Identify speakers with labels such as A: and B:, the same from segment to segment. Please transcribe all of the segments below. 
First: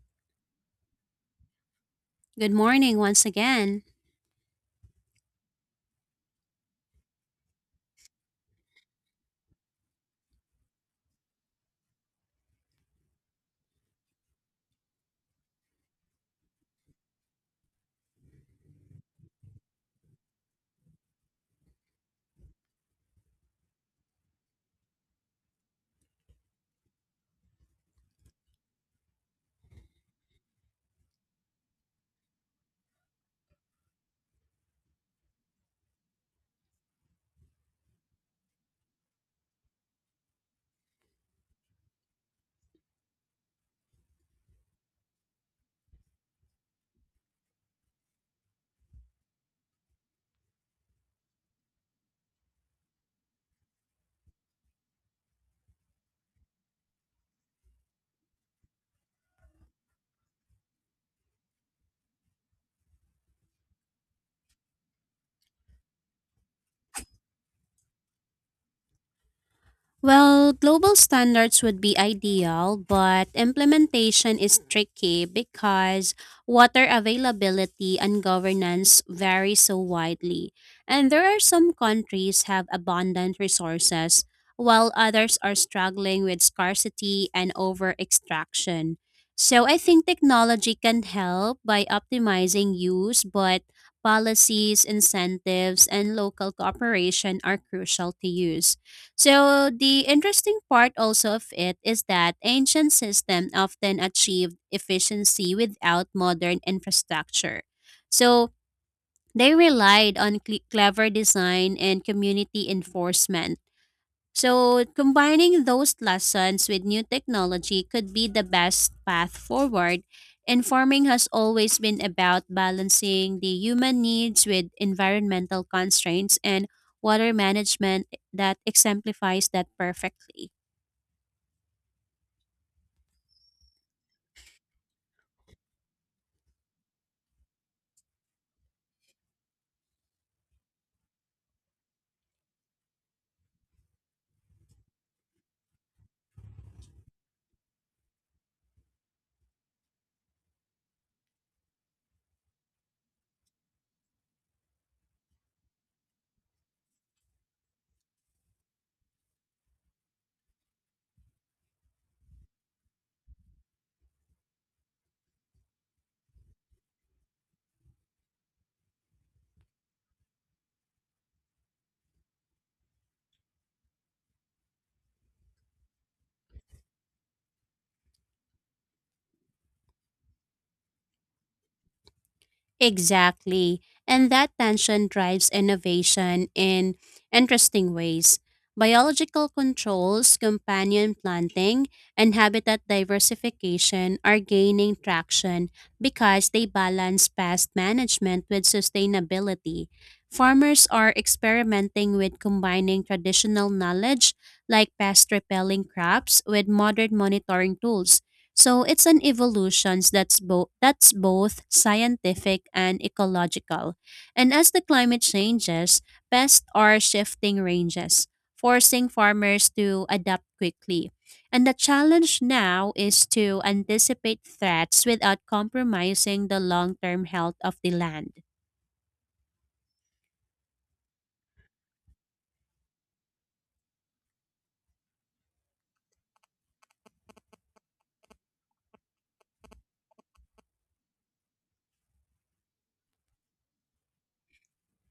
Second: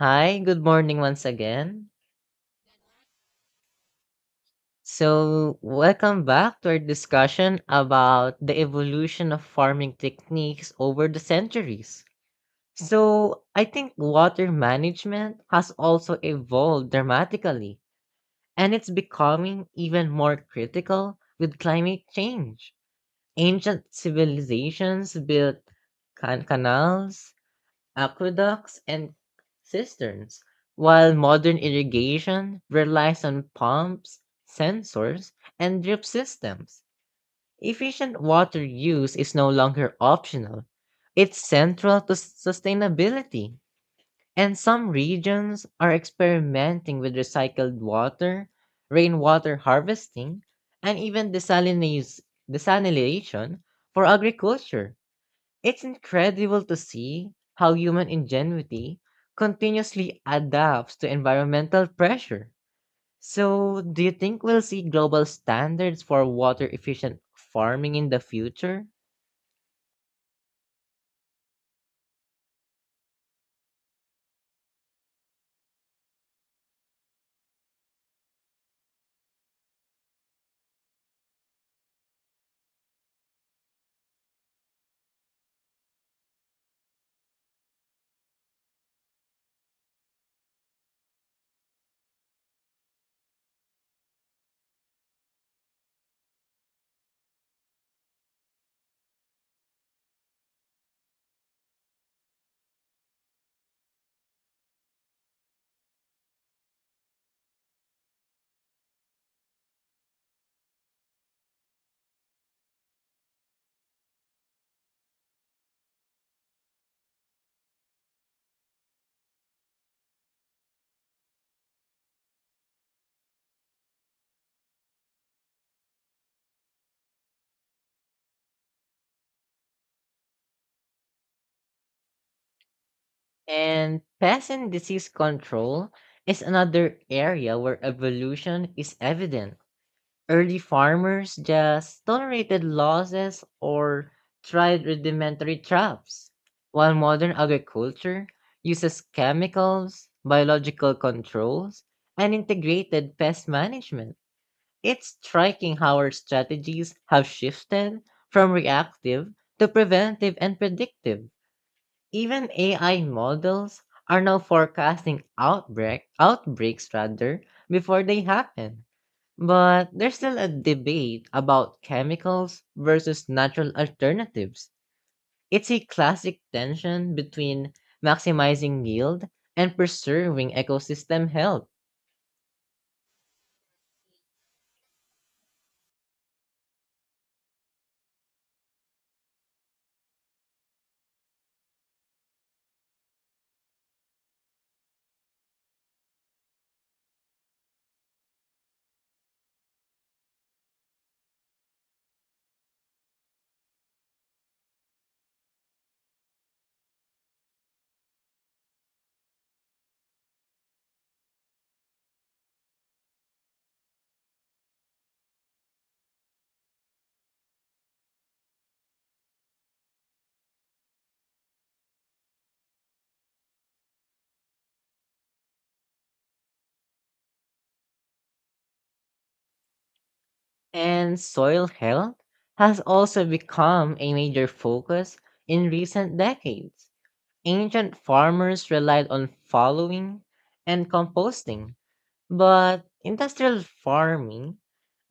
A: Hi, good morning once again.
B: Good morning once again.
A: So, welcome back to our discussion about the evolution of farming techniques over the centuries. So, I think water management has also evolved dramatically, and it's becoming even more critical with climate change. Ancient civilizations built canals, aqueducts, and cisterns, while modern irrigation relies on pumps, sensors, and drip systems. Efficient water use is no longer optional, it's central to sustainability. And some regions are experimenting with recycled water, rainwater harvesting, and even desalination for agriculture. It's incredible to see how human ingenuity continuously adapts to environmental pressure. So, do you think we'll see global standards for water efficient farming in the future?
B: Well, global standards would be ideal, but implementation is tricky because water availability and governance vary so widely. And there are some countries have abundant resources, while others are struggling with scarcity and over extraction. So I think technology can help by optimizing use, but policies, incentives, and local cooperation are crucial to use. So the interesting part also of it is that ancient systems often achieved efficiency without modern infrastructure. So they relied on clever design and community enforcement so, combining those lessons with new technology could be the best path forward. And farming has always been about balancing the human needs with environmental constraints and water management that exemplifies that perfectly.
A: And pest and disease control is another area where evolution is evident. Early farmers just tolerated losses or tried rudimentary traps, while modern agriculture uses chemicals, biological controls, and integrated pest management. It's striking how our strategies have shifted from reactive to preventive and predictive. Even AI models are now forecasting outbreaks rather before they happen. But there's still a debate about chemicals versus natural alternatives. It's a classic tension between maximizing yield and preserving ecosystem health.
B: Exactly. And that tension drives innovation in interesting ways. Biological controls, companion planting, and habitat diversification are gaining traction because they balance pest management with sustainability. Farmers are experimenting with combining traditional knowledge like pest repelling crops with modern monitoring tools so it's an evolution that's both scientific and ecological. And as the climate changes, pests are shifting ranges, forcing farmers to adapt quickly. And the challenge now is to anticipate threats without compromising the long-term health of the land.
A: And soil health has also become a major focus in recent decades. Ancient farmers relied on following and composting, but industrial farming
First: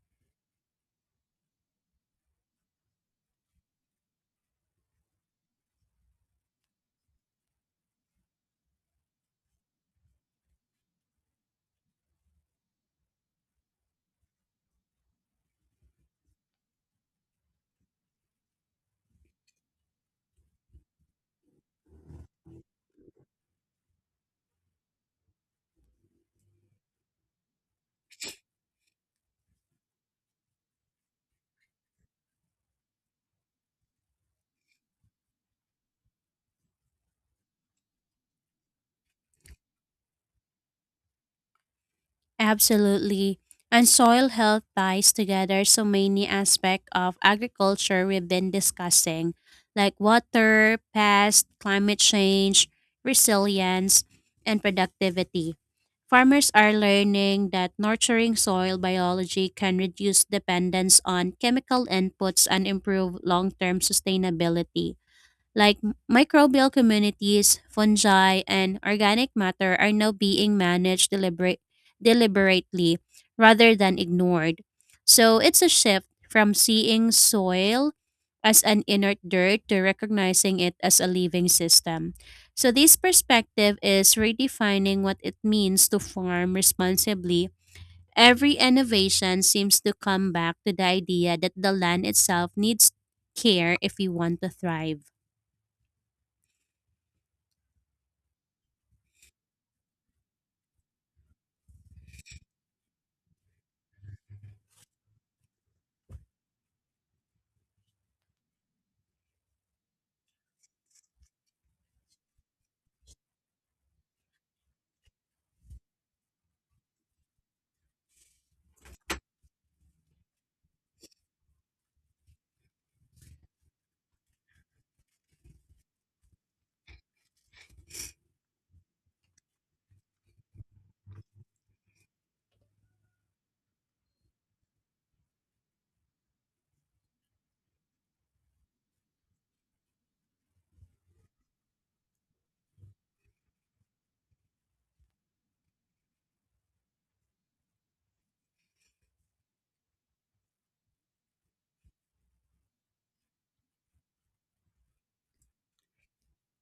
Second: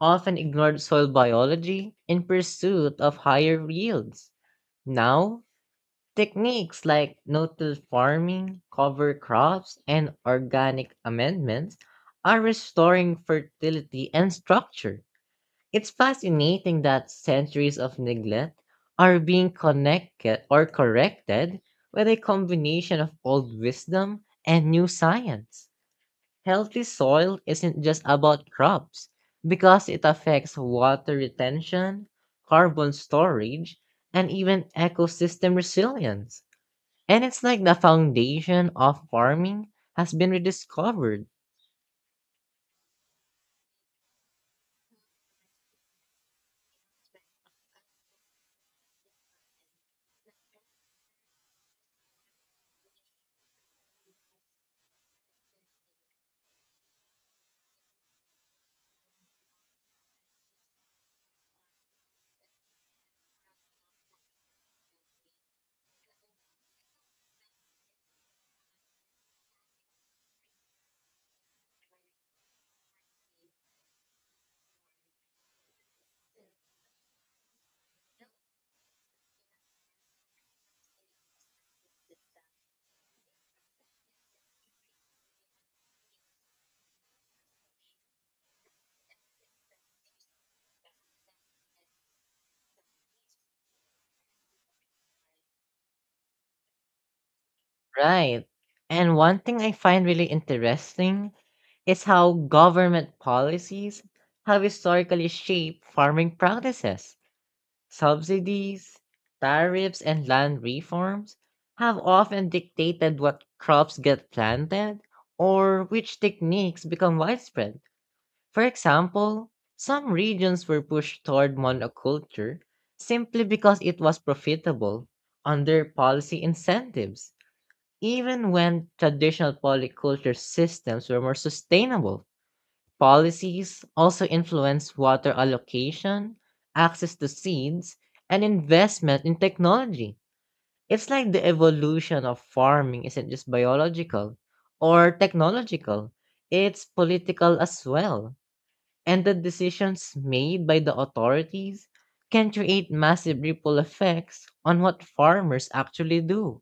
A: often ignored soil biology in pursuit of higher yields. Now, techniques like no-till farming, cover crops, and organic amendments are restoring fertility and structure. It's fascinating that centuries of neglect are being connected or corrected with a combination of old wisdom and new science. Healthy soil isn't just about crops because it affects water retention, carbon storage, and even ecosystem resilience. And it's like the foundation of farming has been rediscovered.
B: Absolutely. And soil health ties together so many aspects of agriculture we've been discussing, like water, pest, climate change, resilience, and productivity. Farmers are learning that nurturing soil biology can reduce dependence on chemical inputs and improve long term sustainability like microbial communities, fungi, and organic matter are now being managed deliberately rather than ignored. So it's a shift from seeing soil as an inert dirt to recognizing it as a living system. So this perspective is redefining what it means to farm responsibly. Every innovation seems to come back to the idea that the land itself needs care if we want to thrive.
A: Right. And one thing I find really interesting is how government policies have historically shaped farming practices. Subsidies, tariffs, and land reforms have often dictated what crops get planted or which techniques become widespread. For example, some regions were pushed toward monoculture simply because it was profitable under policy incentives, even when traditional polyculture systems were more sustainable. Policies also influence water allocation, access to seeds, and investment in technology. It's like the evolution of farming isn't just biological or technological, it's political as well. And the decisions made by the authorities can create massive ripple effects on what farmers actually do.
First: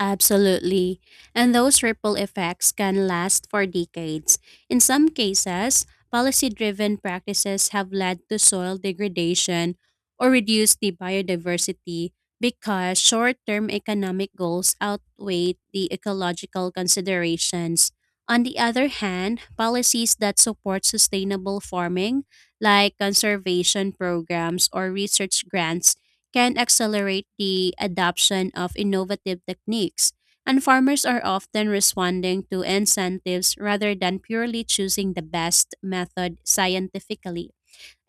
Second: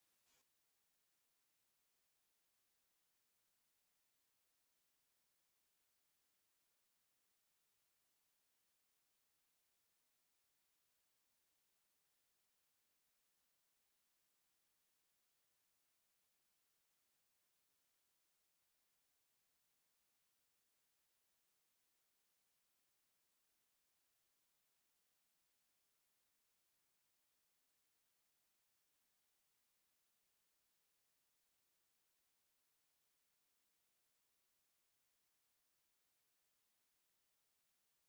B: Absolutely. And those ripple effects can last for decades. In some cases, policy driven practices have led to soil degradation or reduced the biodiversity because short term economic goals outweigh the ecological considerations. On the other hand, policies that support sustainable farming, like conservation programs or research grants, can accelerate the adoption of innovative techniques, and farmers are often responding to incentives rather than purely choosing the best method scientifically.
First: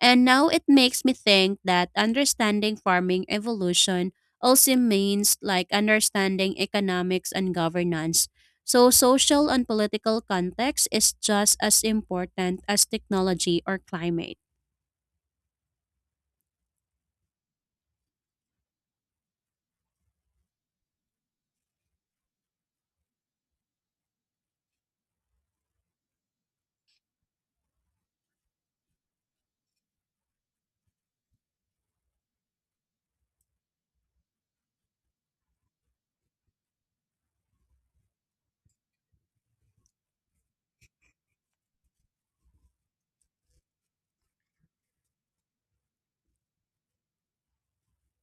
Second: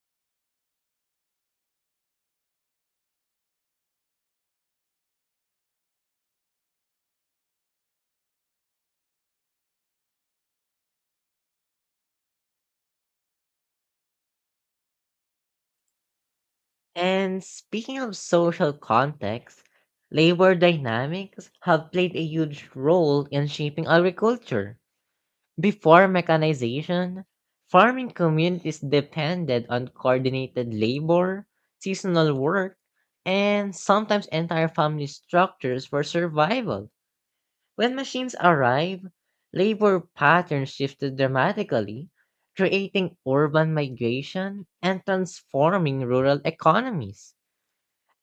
B: And now it makes me think that understanding farming evolution also means like understanding economics and governance. So social and political context is just as important as technology or climate.
A: And speaking of social context, labor dynamics have played a huge role in shaping agriculture. Before mechanization, farming communities depended on coordinated labor, seasonal work, and sometimes entire family structures for survival. When machines arrived, labor patterns shifted dramatically, creating urban migration and transforming rural economies.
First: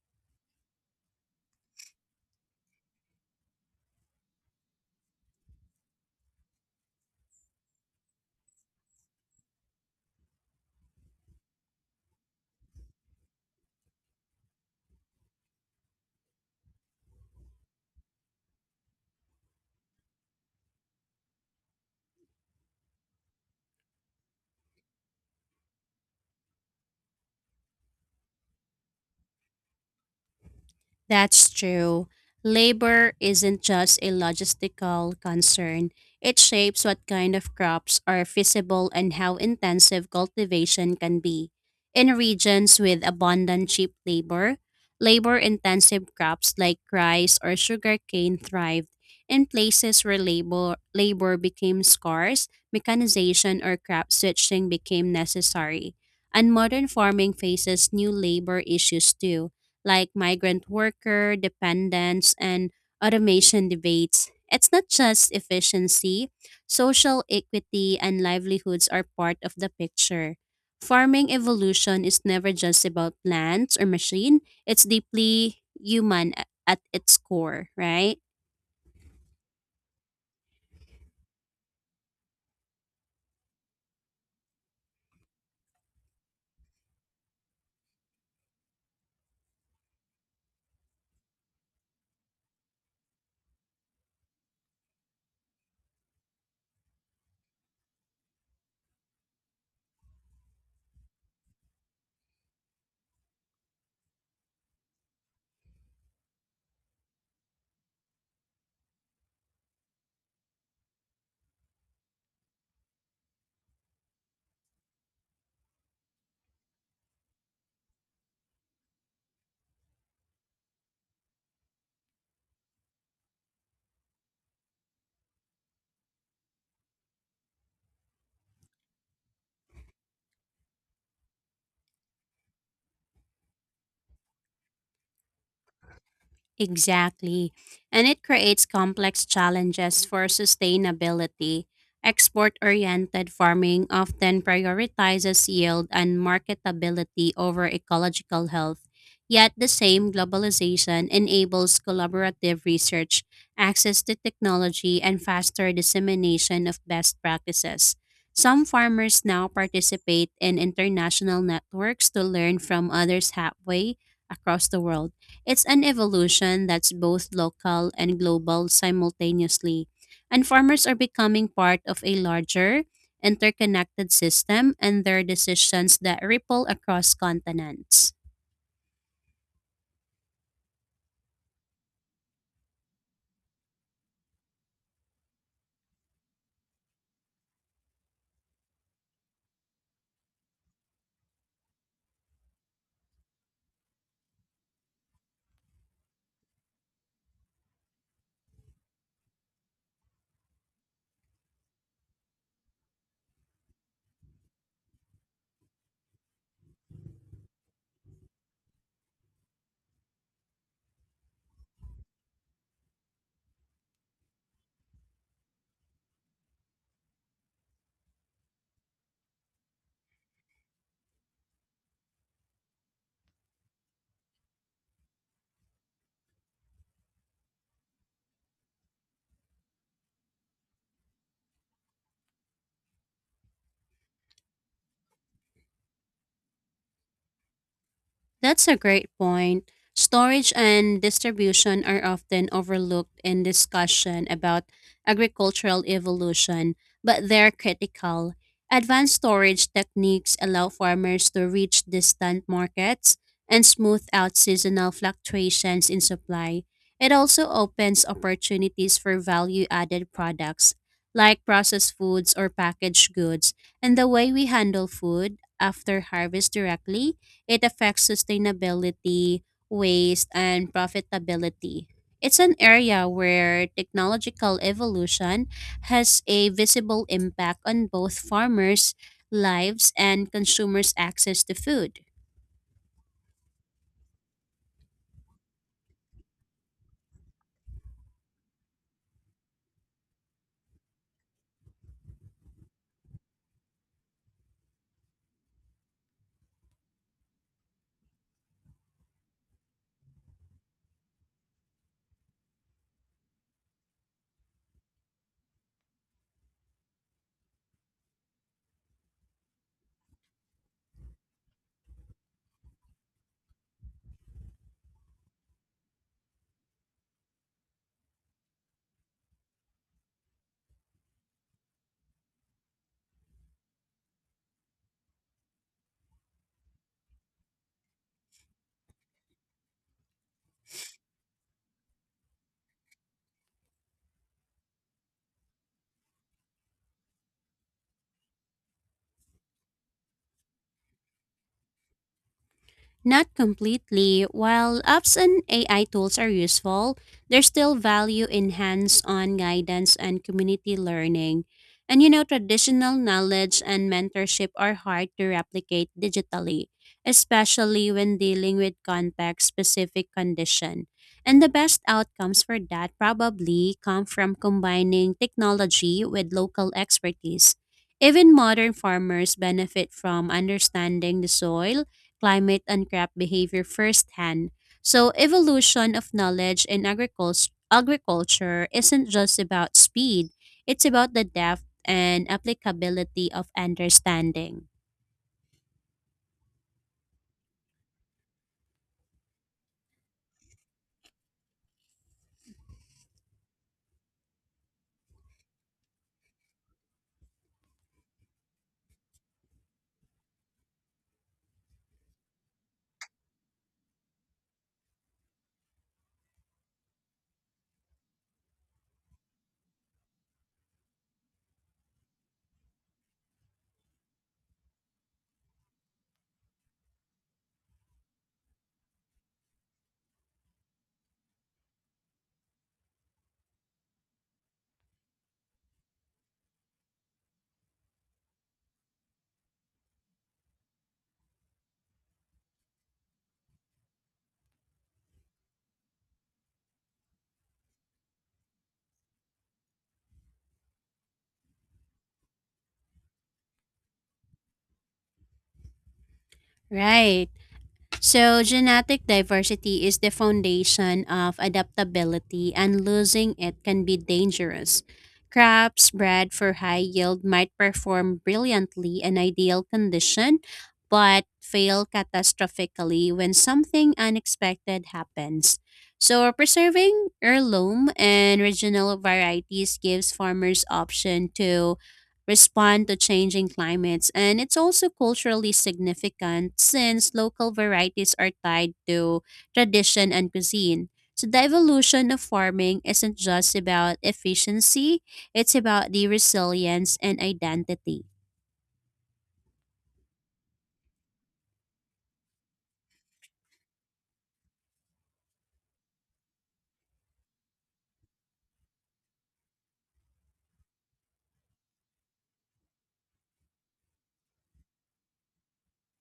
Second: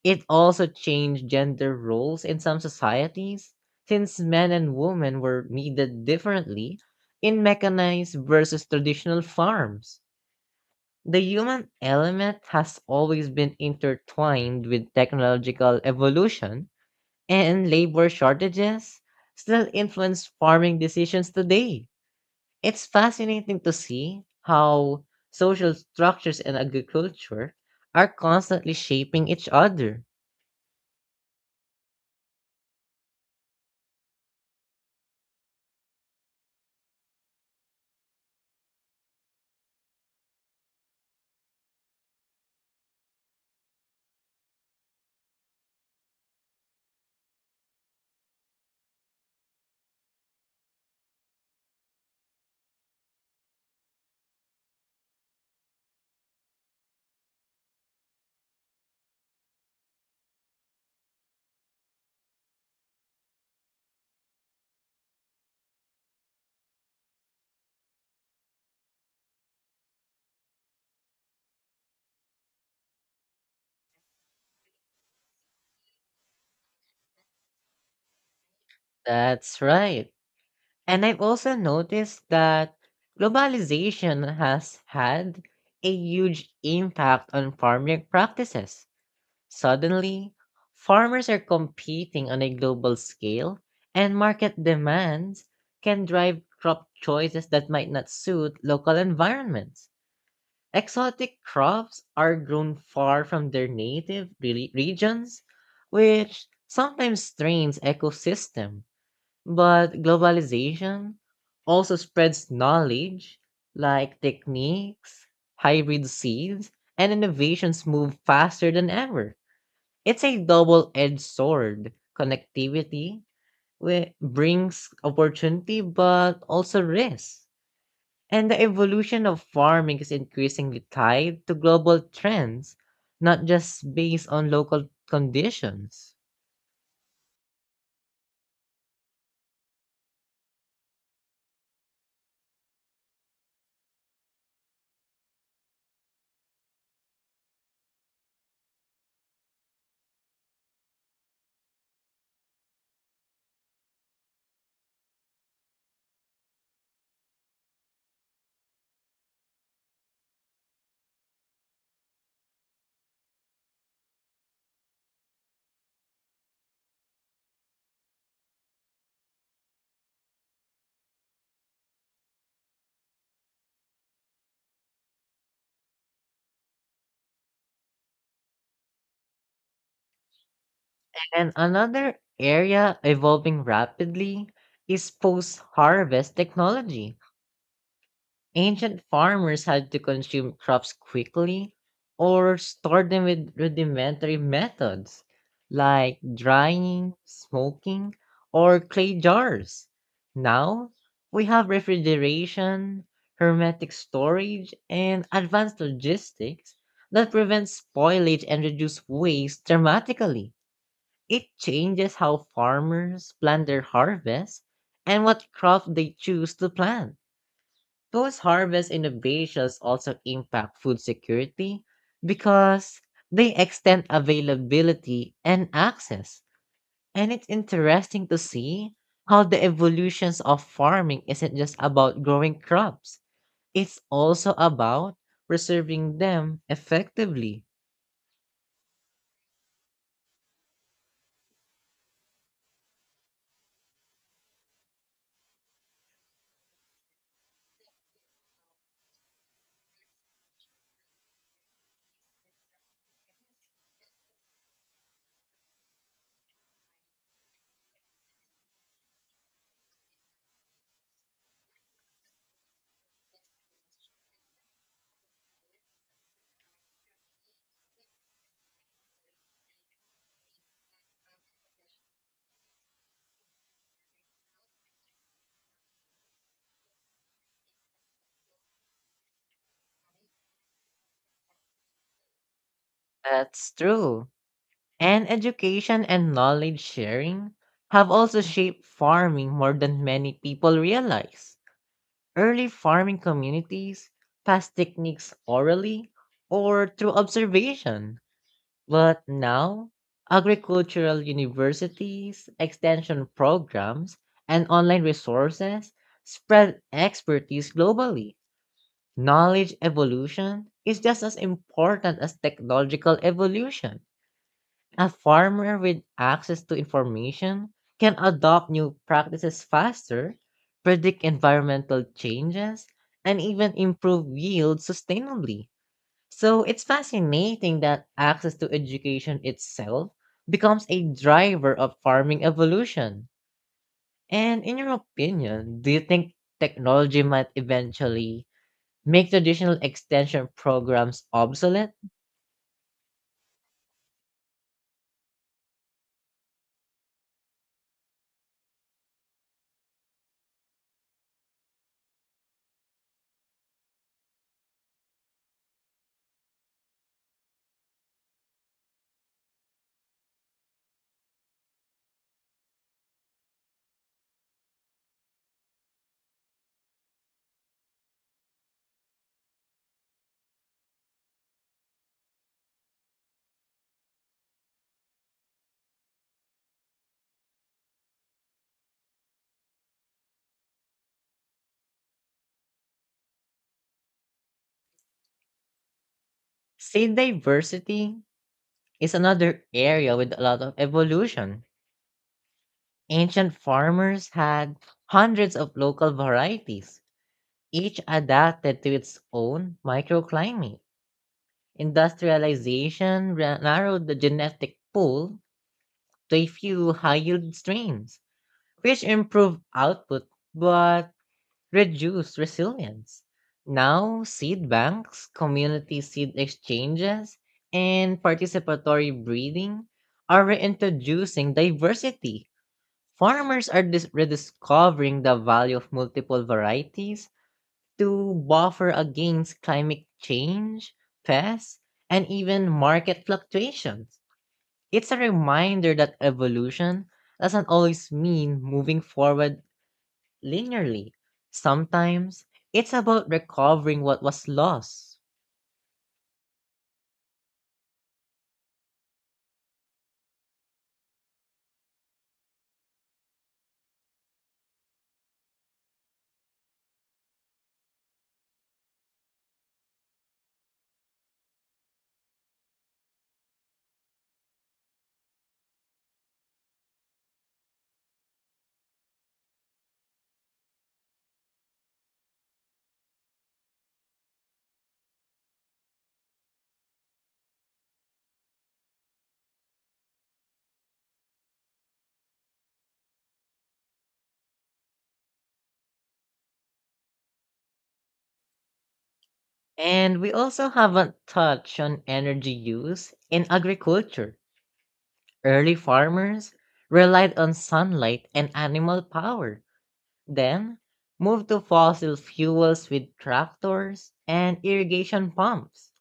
A: It also changed gender roles in some societies, since men and women were needed differently in mechanized versus traditional farms. The human element has always been intertwined with technological evolution, and labor shortages still influence farming decisions today. It's fascinating to see how social structures and agriculture are constantly shaping each other.
B: That's true. Labor isn't just a logistical concern, it shapes what kind of crops are feasible and how intensive cultivation can be. In regions with abundant cheap labor, labor intensive crops like rice or sugarcane thrived. In places where labor became scarce, mechanization or crop switching became necessary. And modern farming faces new labor issues too like migrant worker, dependence, and automation debates. It's not just efficiency, social equity and livelihoods are part of the picture. Farming evolution is never just about plants or machine, it's deeply human at its core, right?
A: That's right. And I've also noticed that globalization has had a huge impact on farming practices. Suddenly, farmers are competing on a global scale, and market demands can drive crop choices that might not suit local environments. Exotic crops are grown far from their native regions, which sometimes strains ecosystem, but globalization also spreads knowledge like techniques, hybrid seeds, and innovations move faster than ever. It's a double edged sword. Connectivity brings opportunity but also risks. And the evolution of farming is increasingly tied to global trends, not just based on local conditions.
B: Exactly. And it creates complex challenges for sustainability. Export oriented farming often prioritizes yield and marketability over ecological health. Yet, the same globalization enables collaborative research, access to technology, and faster dissemination of best practices. Some farmers now participate in international networks to learn from others halfway across the world. It's an evolution that's both local and global simultaneously, and farmers are becoming part of a larger, interconnected system and their decisions that ripple across continents.
A: And another area evolving rapidly is post harvest technology. Ancient farmers had to consume crops quickly or store them with rudimentary methods like drying, smoking, or clay jars. Now we have refrigeration, hermetic storage, and advanced logistics that prevent spoilage and reduce waste dramatically. It changes how farmers plan their harvest and what crop they choose to plant. Those harvest innovations also impact food security because they extend availability and access. And it's interesting to see how the evolutions of farming isn't just about growing crops, it's also about preserving them effectively.
B: That's a great point. Storage and distribution are often overlooked in discussion about agricultural evolution, but they're critical. Advanced storage techniques allow farmers to reach distant markets and smooth out seasonal fluctuations in supply. It also opens opportunities for value added products like processed foods or packaged goods, and the way we handle food after harvest directly it affects sustainability, waste, and profitability. It's an area where technological evolution has a visible impact on both farmers' lives and consumers' access to food.
A: That's true. And education and knowledge sharing have also shaped farming more than many people realize. Early farming communities passed techniques orally or through observation, but now agricultural universities, extension programs, and online resources spread expertise globally. Knowledge evolution is just as important as technological evolution. A farmer with access to information can adopt new practices faster, predict environmental changes, and even improve yield sustainably. So it's fascinating that access to education itself becomes a driver of farming evolution. And in your opinion, do you think technology might eventually make traditional extension programs obsolete?
B: Not completely. While apps and AI tools are useful, there's still value in hands on guidance and community learning. And you know, traditional knowledge and mentorship are hard to replicate digitally, especially when dealing with context specific condition. And the best outcomes for that probably come from combining technology with local expertise. Even modern farmers benefit from understanding the soil climate and crop behavior firsthand. So evolution of knowledge in agriculture isn't just about speed, it's about the depth and applicability of understanding.
A: Say diversity is another area with a lot of evolution. Ancient farmers had hundreds of local varieties, each adapted to its own microclimate. Industrialization narrowed the genetic pool to a few high yield strains, which improved output but reduced resilience. Now, seed banks, community seed exchanges, and participatory breeding are reintroducing diversity. Farmers are rediscovering the value of multiple varieties to buffer against climate change, pests, and even market fluctuations. It's a reminder that evolution doesn't always mean moving forward linearly. Sometimes it's about recovering what was lost.
B: Right. So, genetic diversity is the foundation of adaptability, and losing it can be dangerous. Crops bred for high yield might perform brilliantly in ideal condition, but fail catastrophically when something unexpected happens. So, preserving heirloom and regional varieties gives farmers option to respond to changing climates. And it's also culturally significant since local varieties are tied to tradition and cuisine. So the evolution of farming isn't just about efficiency, it's about the resilience and identity.
A: And we also haven't touched on energy use in agriculture. Early farmers relied on sunlight and animal power, then moved to fossil fuels with tractors and irrigation pumps.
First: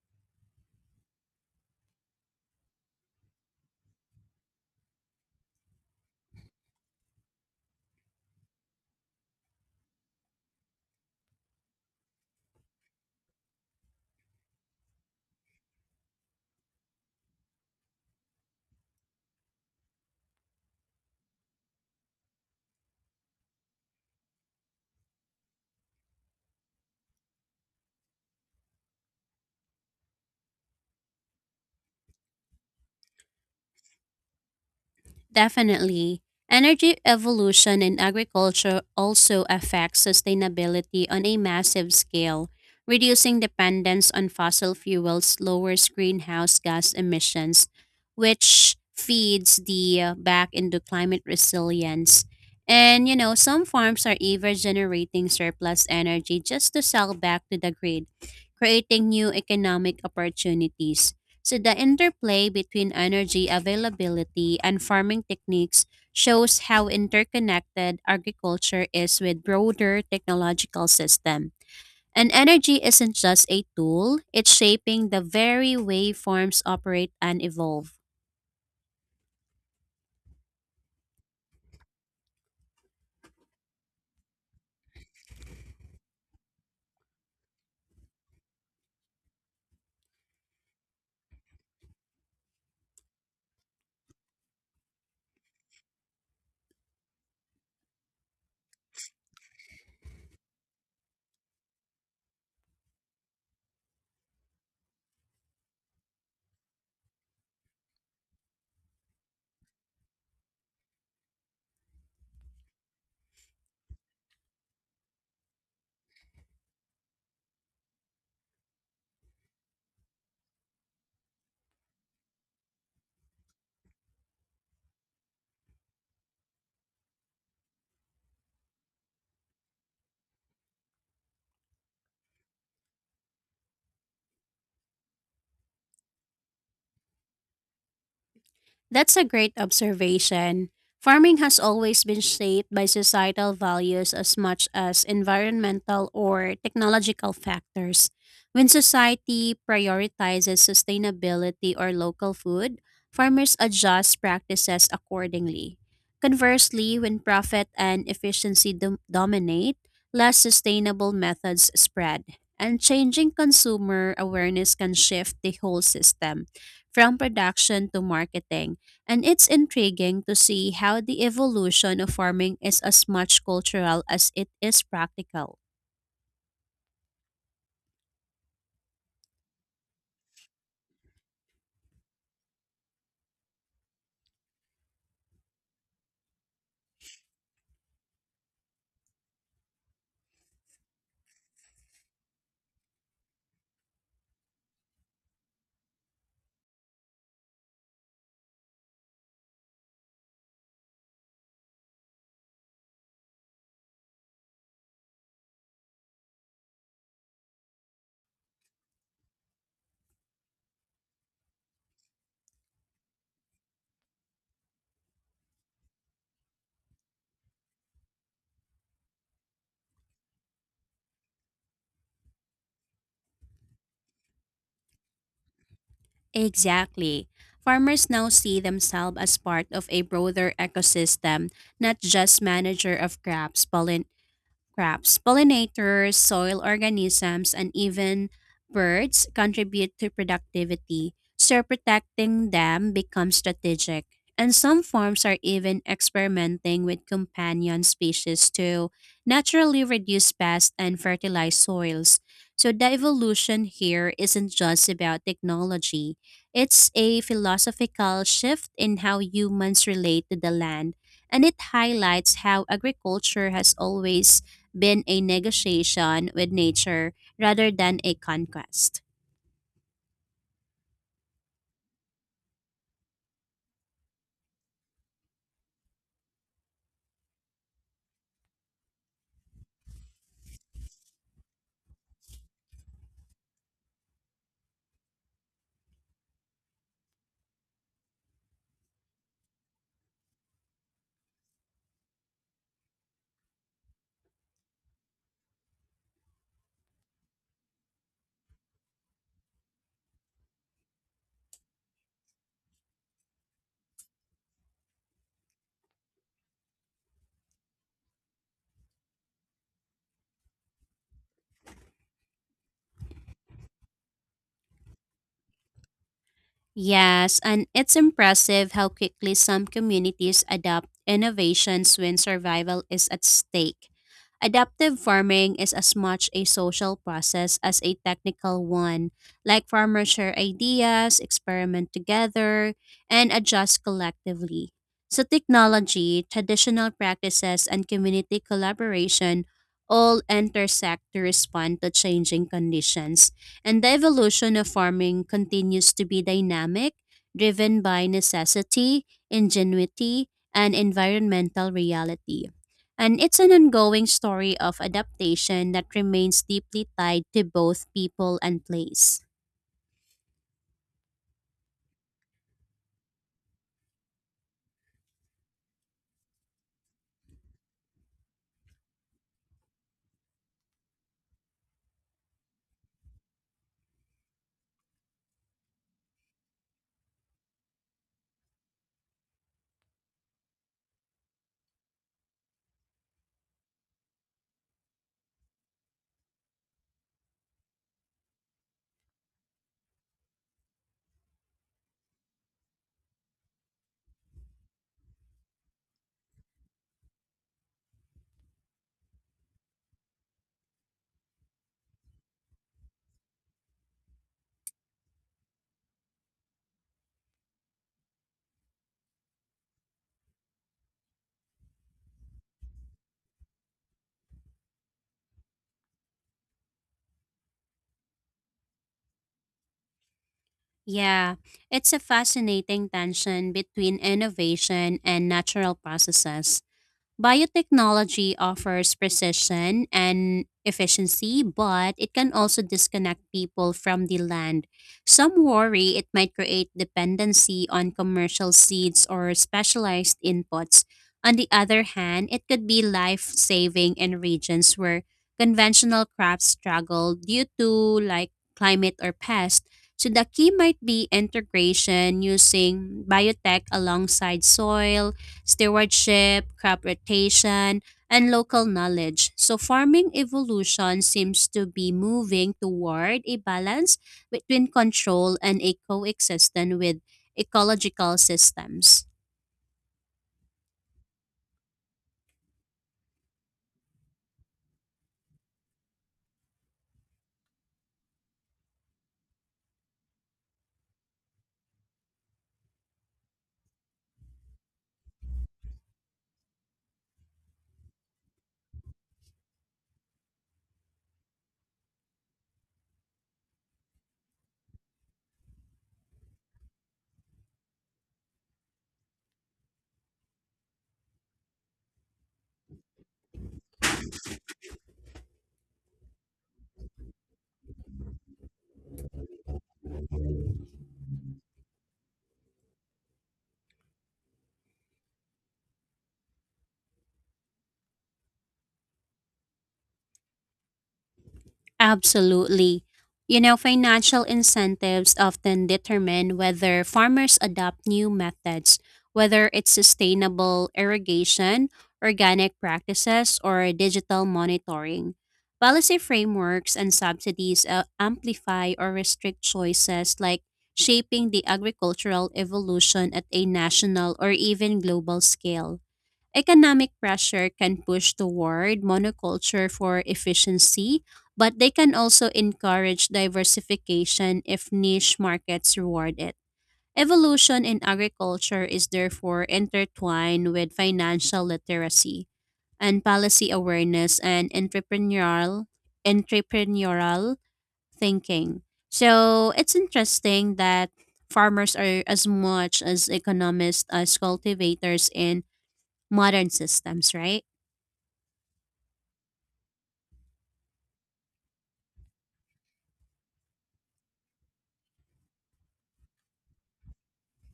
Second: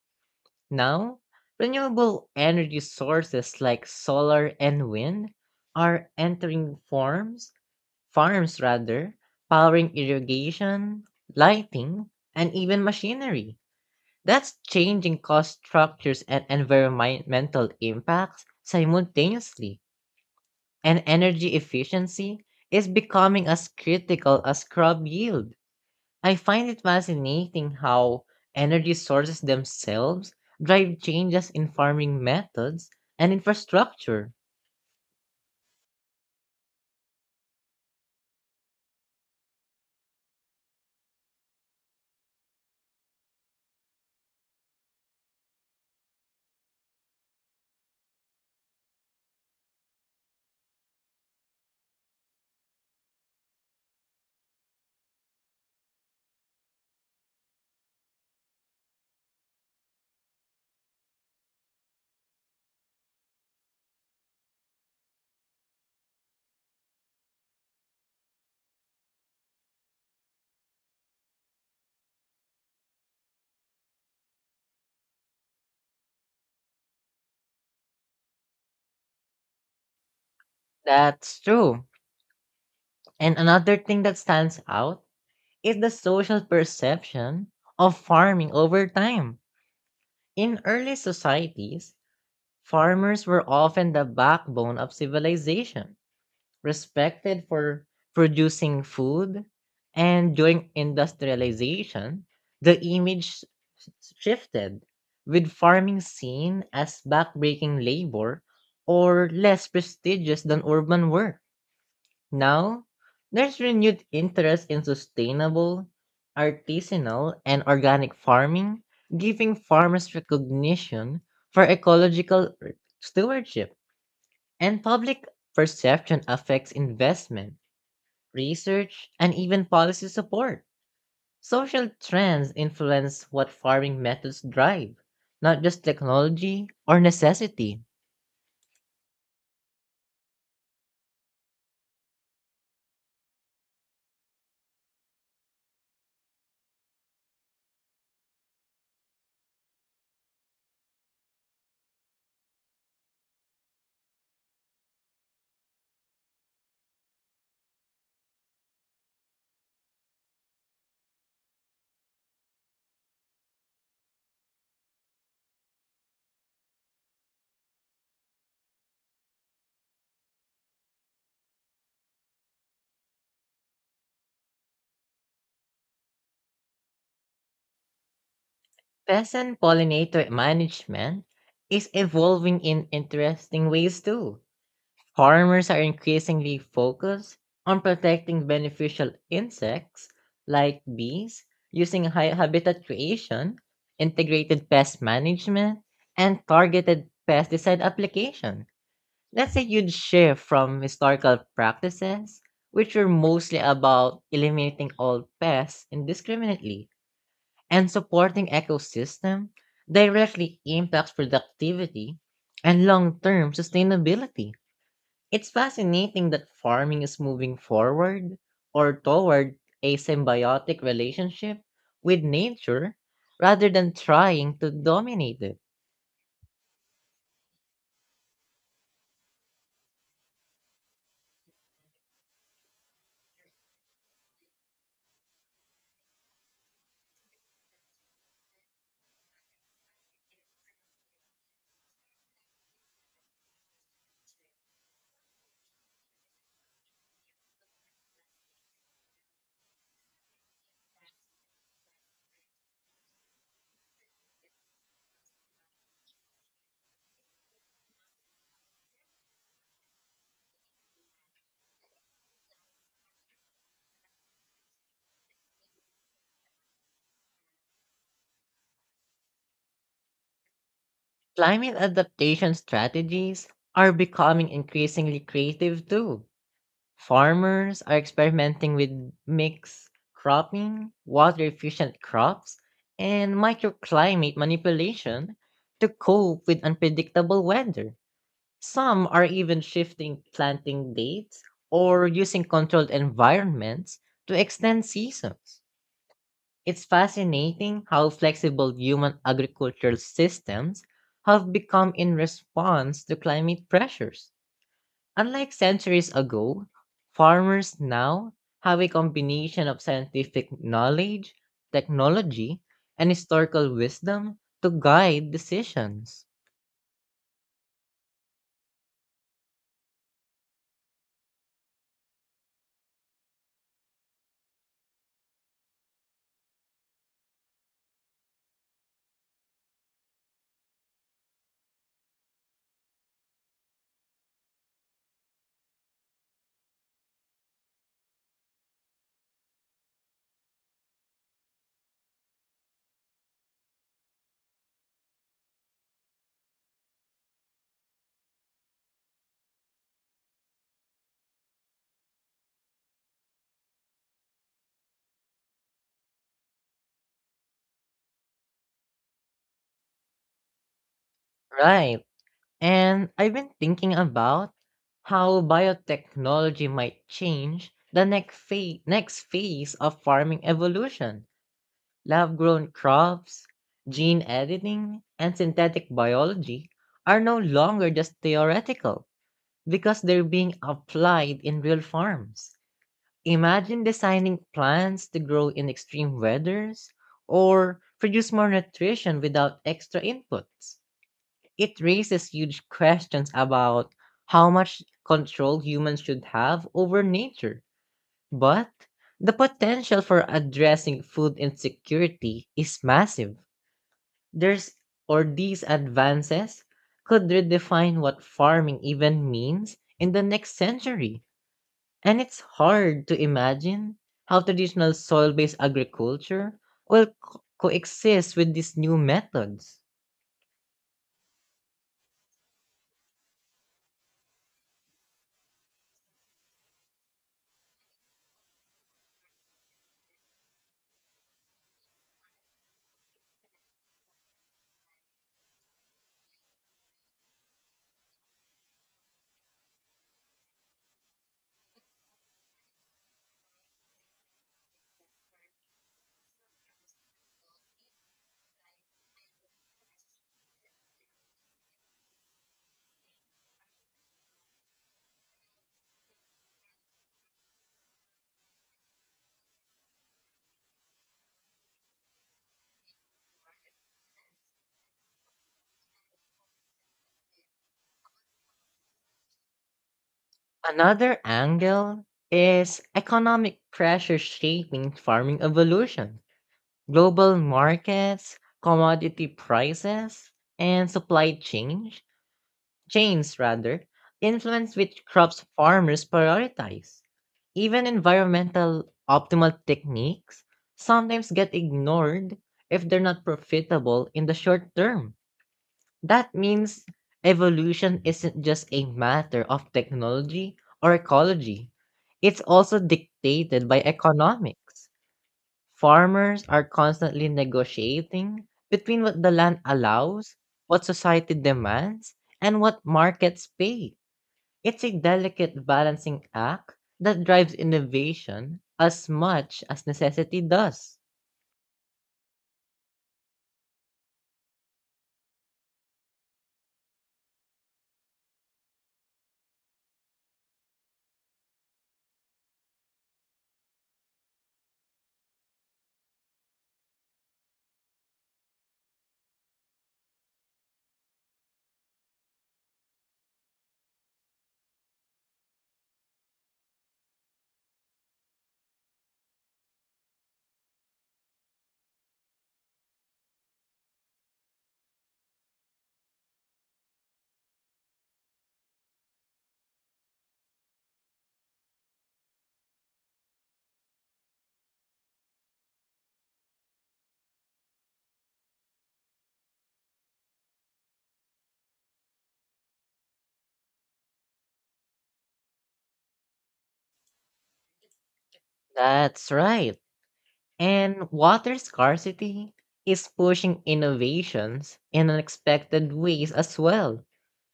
A: Now, renewable energy sources like solar and wind are entering farms, farms rather, powering irrigation, lighting, and even machinery. That's changing cost structures and environmental impacts simultaneously, and energy efficiency is becoming as critical as crop yield. I find it fascinating how energy sources themselves drive changes in farming methods and infrastructure.
B: Definitely. Energy evolution in agriculture also affects sustainability on a massive scale. Reducing dependence on fossil fuels lowers greenhouse gas emissions, which feeds the back into climate resilience. And you know, some farms are even generating surplus energy just to sell back to the grid, creating new economic opportunities. So the interplay between energy availability and farming techniques shows how interconnected agriculture is with broader technological system. And energy isn't just a tool, it's shaping the very way farms operate and evolve.
A: That's true. And another thing that stands out is the social perception of farming over time. In early societies, farmers were often the backbone of civilization respected for producing food, and during industrialization, the image s- shifted, with farming seen as backbreaking labor or less prestigious than urban work. Now, there's renewed interest in sustainable, artisanal, and organic farming, giving farmers recognition for ecological stewardship. And public perception affects investment, research, and even policy support. Social trends influence what farming methods drive, not just technology or necessity.
B: That's a great observation. Farming has always been shaped by societal values as much as environmental or technological factors. When society prioritizes sustainability or local food, farmers adjust practices accordingly. Conversely, when profit and efficiency dominate, less sustainable methods spread. And changing consumer awareness can shift the whole system from production to marketing. And it's intriguing to see how the evolution of farming is as much cultural as it is practical.
A: Peasant pollinator management is evolving in interesting ways too. Farmers are increasingly focused on protecting beneficial insects like bees using habitat creation, integrated pest management, and targeted pesticide application. That's a huge shift from historical practices, which were mostly about eliminating all pests indiscriminately, and supporting ecosystem directly impacts productivity and long-term sustainability. It's fascinating that farming is moving forward or toward a symbiotic relationship with nature rather than trying to dominate it.
B: Exactly. Farmers now see themselves as part of a broader ecosystem, not just manager of Crops, pollinators, soil organisms, and even birds contribute to productivity, so protecting them becomes strategic. And some farms are even experimenting with companion species to naturally reduce pests and fertilize soils. So the evolution here isn't just about technology. It's a philosophical shift in how humans relate to the land and it highlights how agriculture has always been a negotiation with nature rather than a conquest.
A: Climate adaptation strategies are becoming increasingly creative too. Farmers are experimenting with mixed cropping, water efficient crops, and microclimate manipulation to cope with unpredictable weather. Some are even shifting planting dates or using controlled environments to extend seasons. It's fascinating how flexible human agricultural systems have become in response to climate pressures. Unlike centuries ago, farmers now have a combination of scientific knowledge, technology, and historical wisdom to guide decisions.
B: Yes, and it's impressive how quickly some communities adopt innovations when survival is at stake. Adaptive farming is as much a social process as a technical one. Like farmers share ideas, experiment together, and adjust collectively. So, technology, traditional practices, and community collaboration all intersect to respond to changing conditions. And the evolution of farming continues to be dynamic, driven by necessity, ingenuity, and environmental reality. And it's an ongoing story of adaptation that remains deeply tied to both people and place.
A: Right. And I've been thinking about how biotechnology might change the next phase of farming evolution. Lab grown crops, gene editing, and synthetic biology are no longer just theoretical because they're being applied in real farms. Imagine designing plants to grow in extreme weathers or produce more nutrition without extra inputs. It raises huge questions about how much control humans should have over nature. But the potential for addressing food insecurity is massive. There's or These advances could redefine what farming even means in the next century. And it's hard to imagine how traditional soil based agriculture will coexist with these new methods.
B: Yeah, it's a fascinating tension between innovation and natural processes. Biotechnology offers precision and efficiency, but it can also disconnect people from the land. Some worry it might create dependency on commercial seeds or specialized inputs. On the other hand, it could be life saving in regions where conventional crops struggle due to like climate or pests. So the key might be integration using biotech alongside soil stewardship, crop rotation, and local knowledge. So, farming evolution seems to be moving toward a balance between control and a coexistence with ecological systems.
A: Another angle is economic pressure shaping farming evolution. Global markets, commodity prices, and supply chain chains rather influence which crops farmers prioritize. Even environmental optimal techniques sometimes get ignored if they're not profitable in the short term. That means evolution isn't just a matter of technology or ecology, it's also dictated by economics. Farmers are constantly negotiating between what the land allows, what society demands, and what markets pay. It's a delicate balancing act that drives innovation as much as necessity does.
B: Absolutely. You know, financial incentives often determine whether farmers adopt new methods, whether it's sustainable irrigation, organic practices, or digital monitoring. Policy frameworks and subsidies amplify or restrict choices like shaping the agricultural evolution at a national or even global scale. Economic pressure can push toward monoculture for efficiency, but they can also encourage diversification if niche markets reward it. Evolution in agriculture is therefore intertwined with financial literacy and policy awareness and entrepreneurial thinking. So it's interesting that farmers are as much as economists as cultivators in modern systems, right?
A: That's right. And water scarcity is pushing innovations in unexpected ways as well.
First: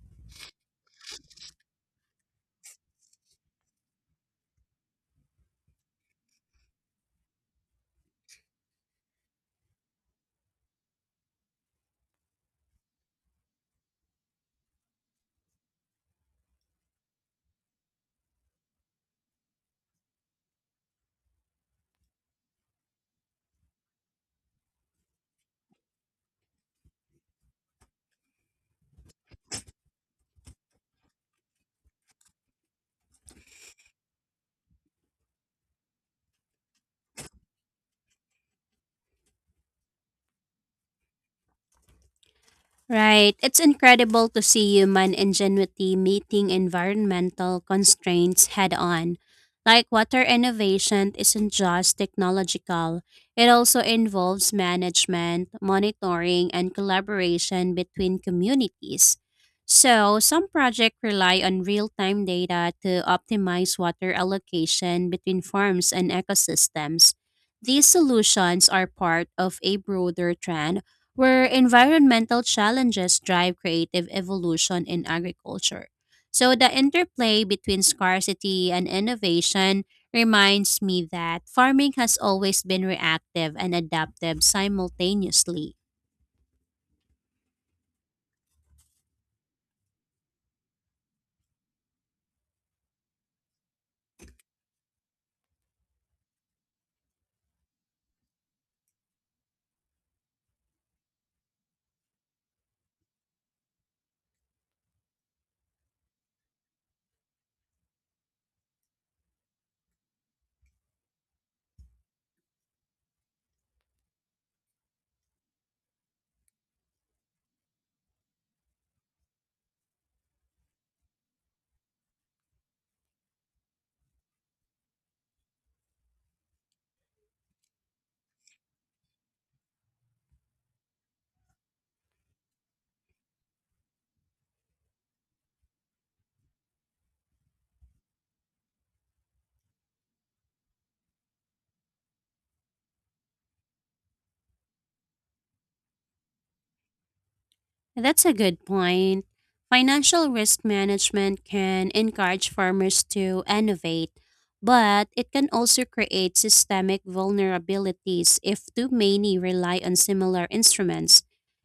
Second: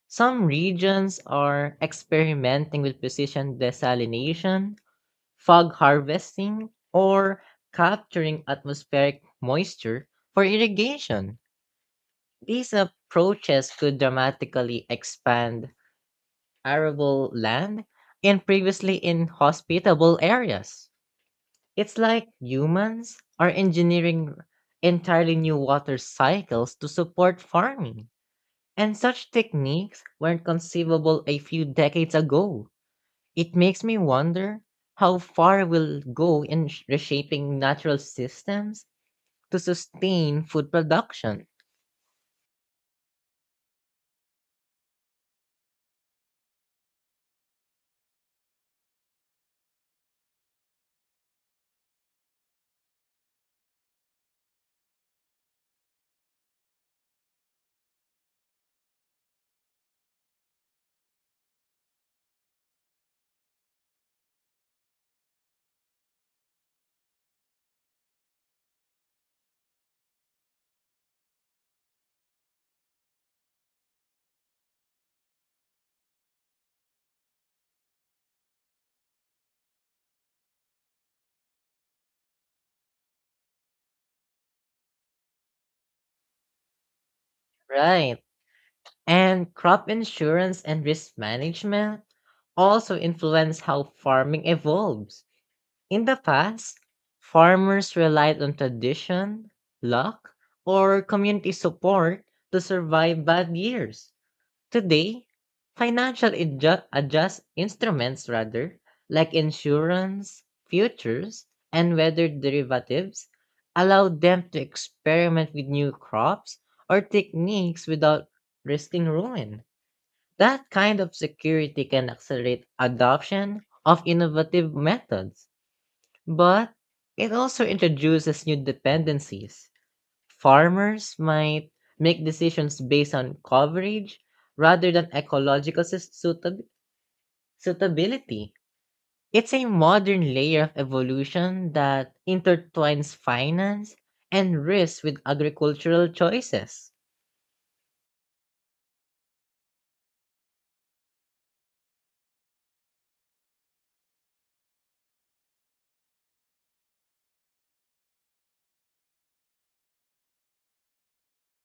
A: Some regions are experimenting with precision desalination, fog harvesting, or capturing atmospheric moisture for irrigation. These approaches could dramatically expand arable land in previously inhospitable areas. It's like humans are engineering entirely new water cycles to support farming. And such techniques weren't conceivable a few decades ago. It makes me wonder how far we'll go in reshaping natural systems to sustain food production.
B: Right. It's incredible to see human ingenuity meeting environmental constraints head on. Like water innovation isn't just technological, it also involves management, monitoring, and collaboration between communities. So, some projects rely on real time data to optimize water allocation between farms and ecosystems. These solutions are part of a broader trend where environmental challenges drive creative evolution in agriculture. So, the interplay between scarcity and innovation reminds me that farming has always been reactive and adaptive simultaneously.
A: Right. And crop insurance and risk management also influence how farming evolves. In the past, farmers relied on tradition, luck, or community support to survive bad years. Today, financial adjust instruments rather, like insurance, futures, and weather derivatives allow them to experiment with new crops or techniques without risking ruin. That kind of security can accelerate adoption of innovative methods, but it also introduces new dependencies. Farmers might make decisions based on coverage rather than ecological suitability. It's a modern layer of evolution that intertwines finance and risk with agricultural choices.
B: That's a good point. Financial risk management can encourage farmers to innovate, but it can also create systemic vulnerabilities if too many rely on similar instruments.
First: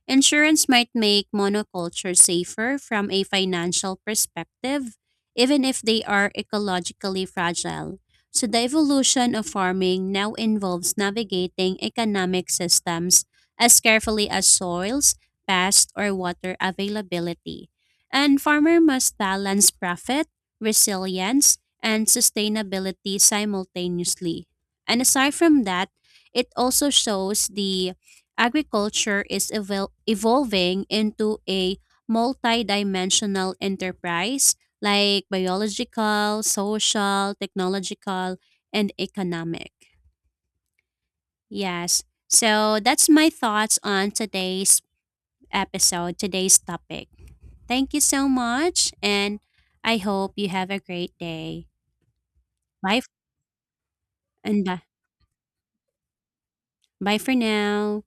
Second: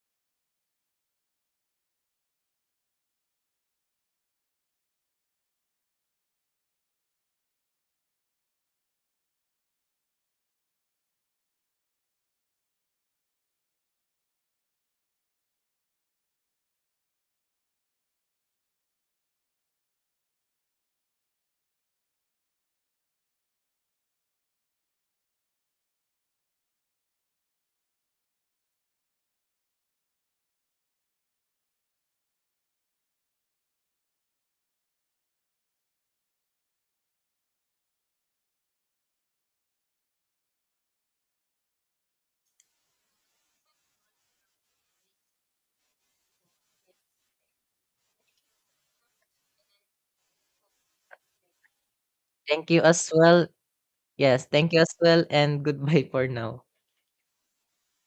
B: Insurance might make monoculture safer from a financial perspective, even if they are ecologically fragile. So, the evolution of farming now involves navigating economic systems as carefully as soils pest, or water availability. And farmer must balance profit, resilience, and sustainability simultaneously. And aside from that, it also shows the agriculture is evolving into a multidimensional enterprise like biological, social, technological, and economic. Yes. So that's my thoughts on today's topic. Thank you so much, and I hope you have a great day.
A: Thank you
B: Bye f-
A: as well. Yes,
B: and
A: thank you
B: bye,
A: as well, and goodbye for now.
B: bye for now.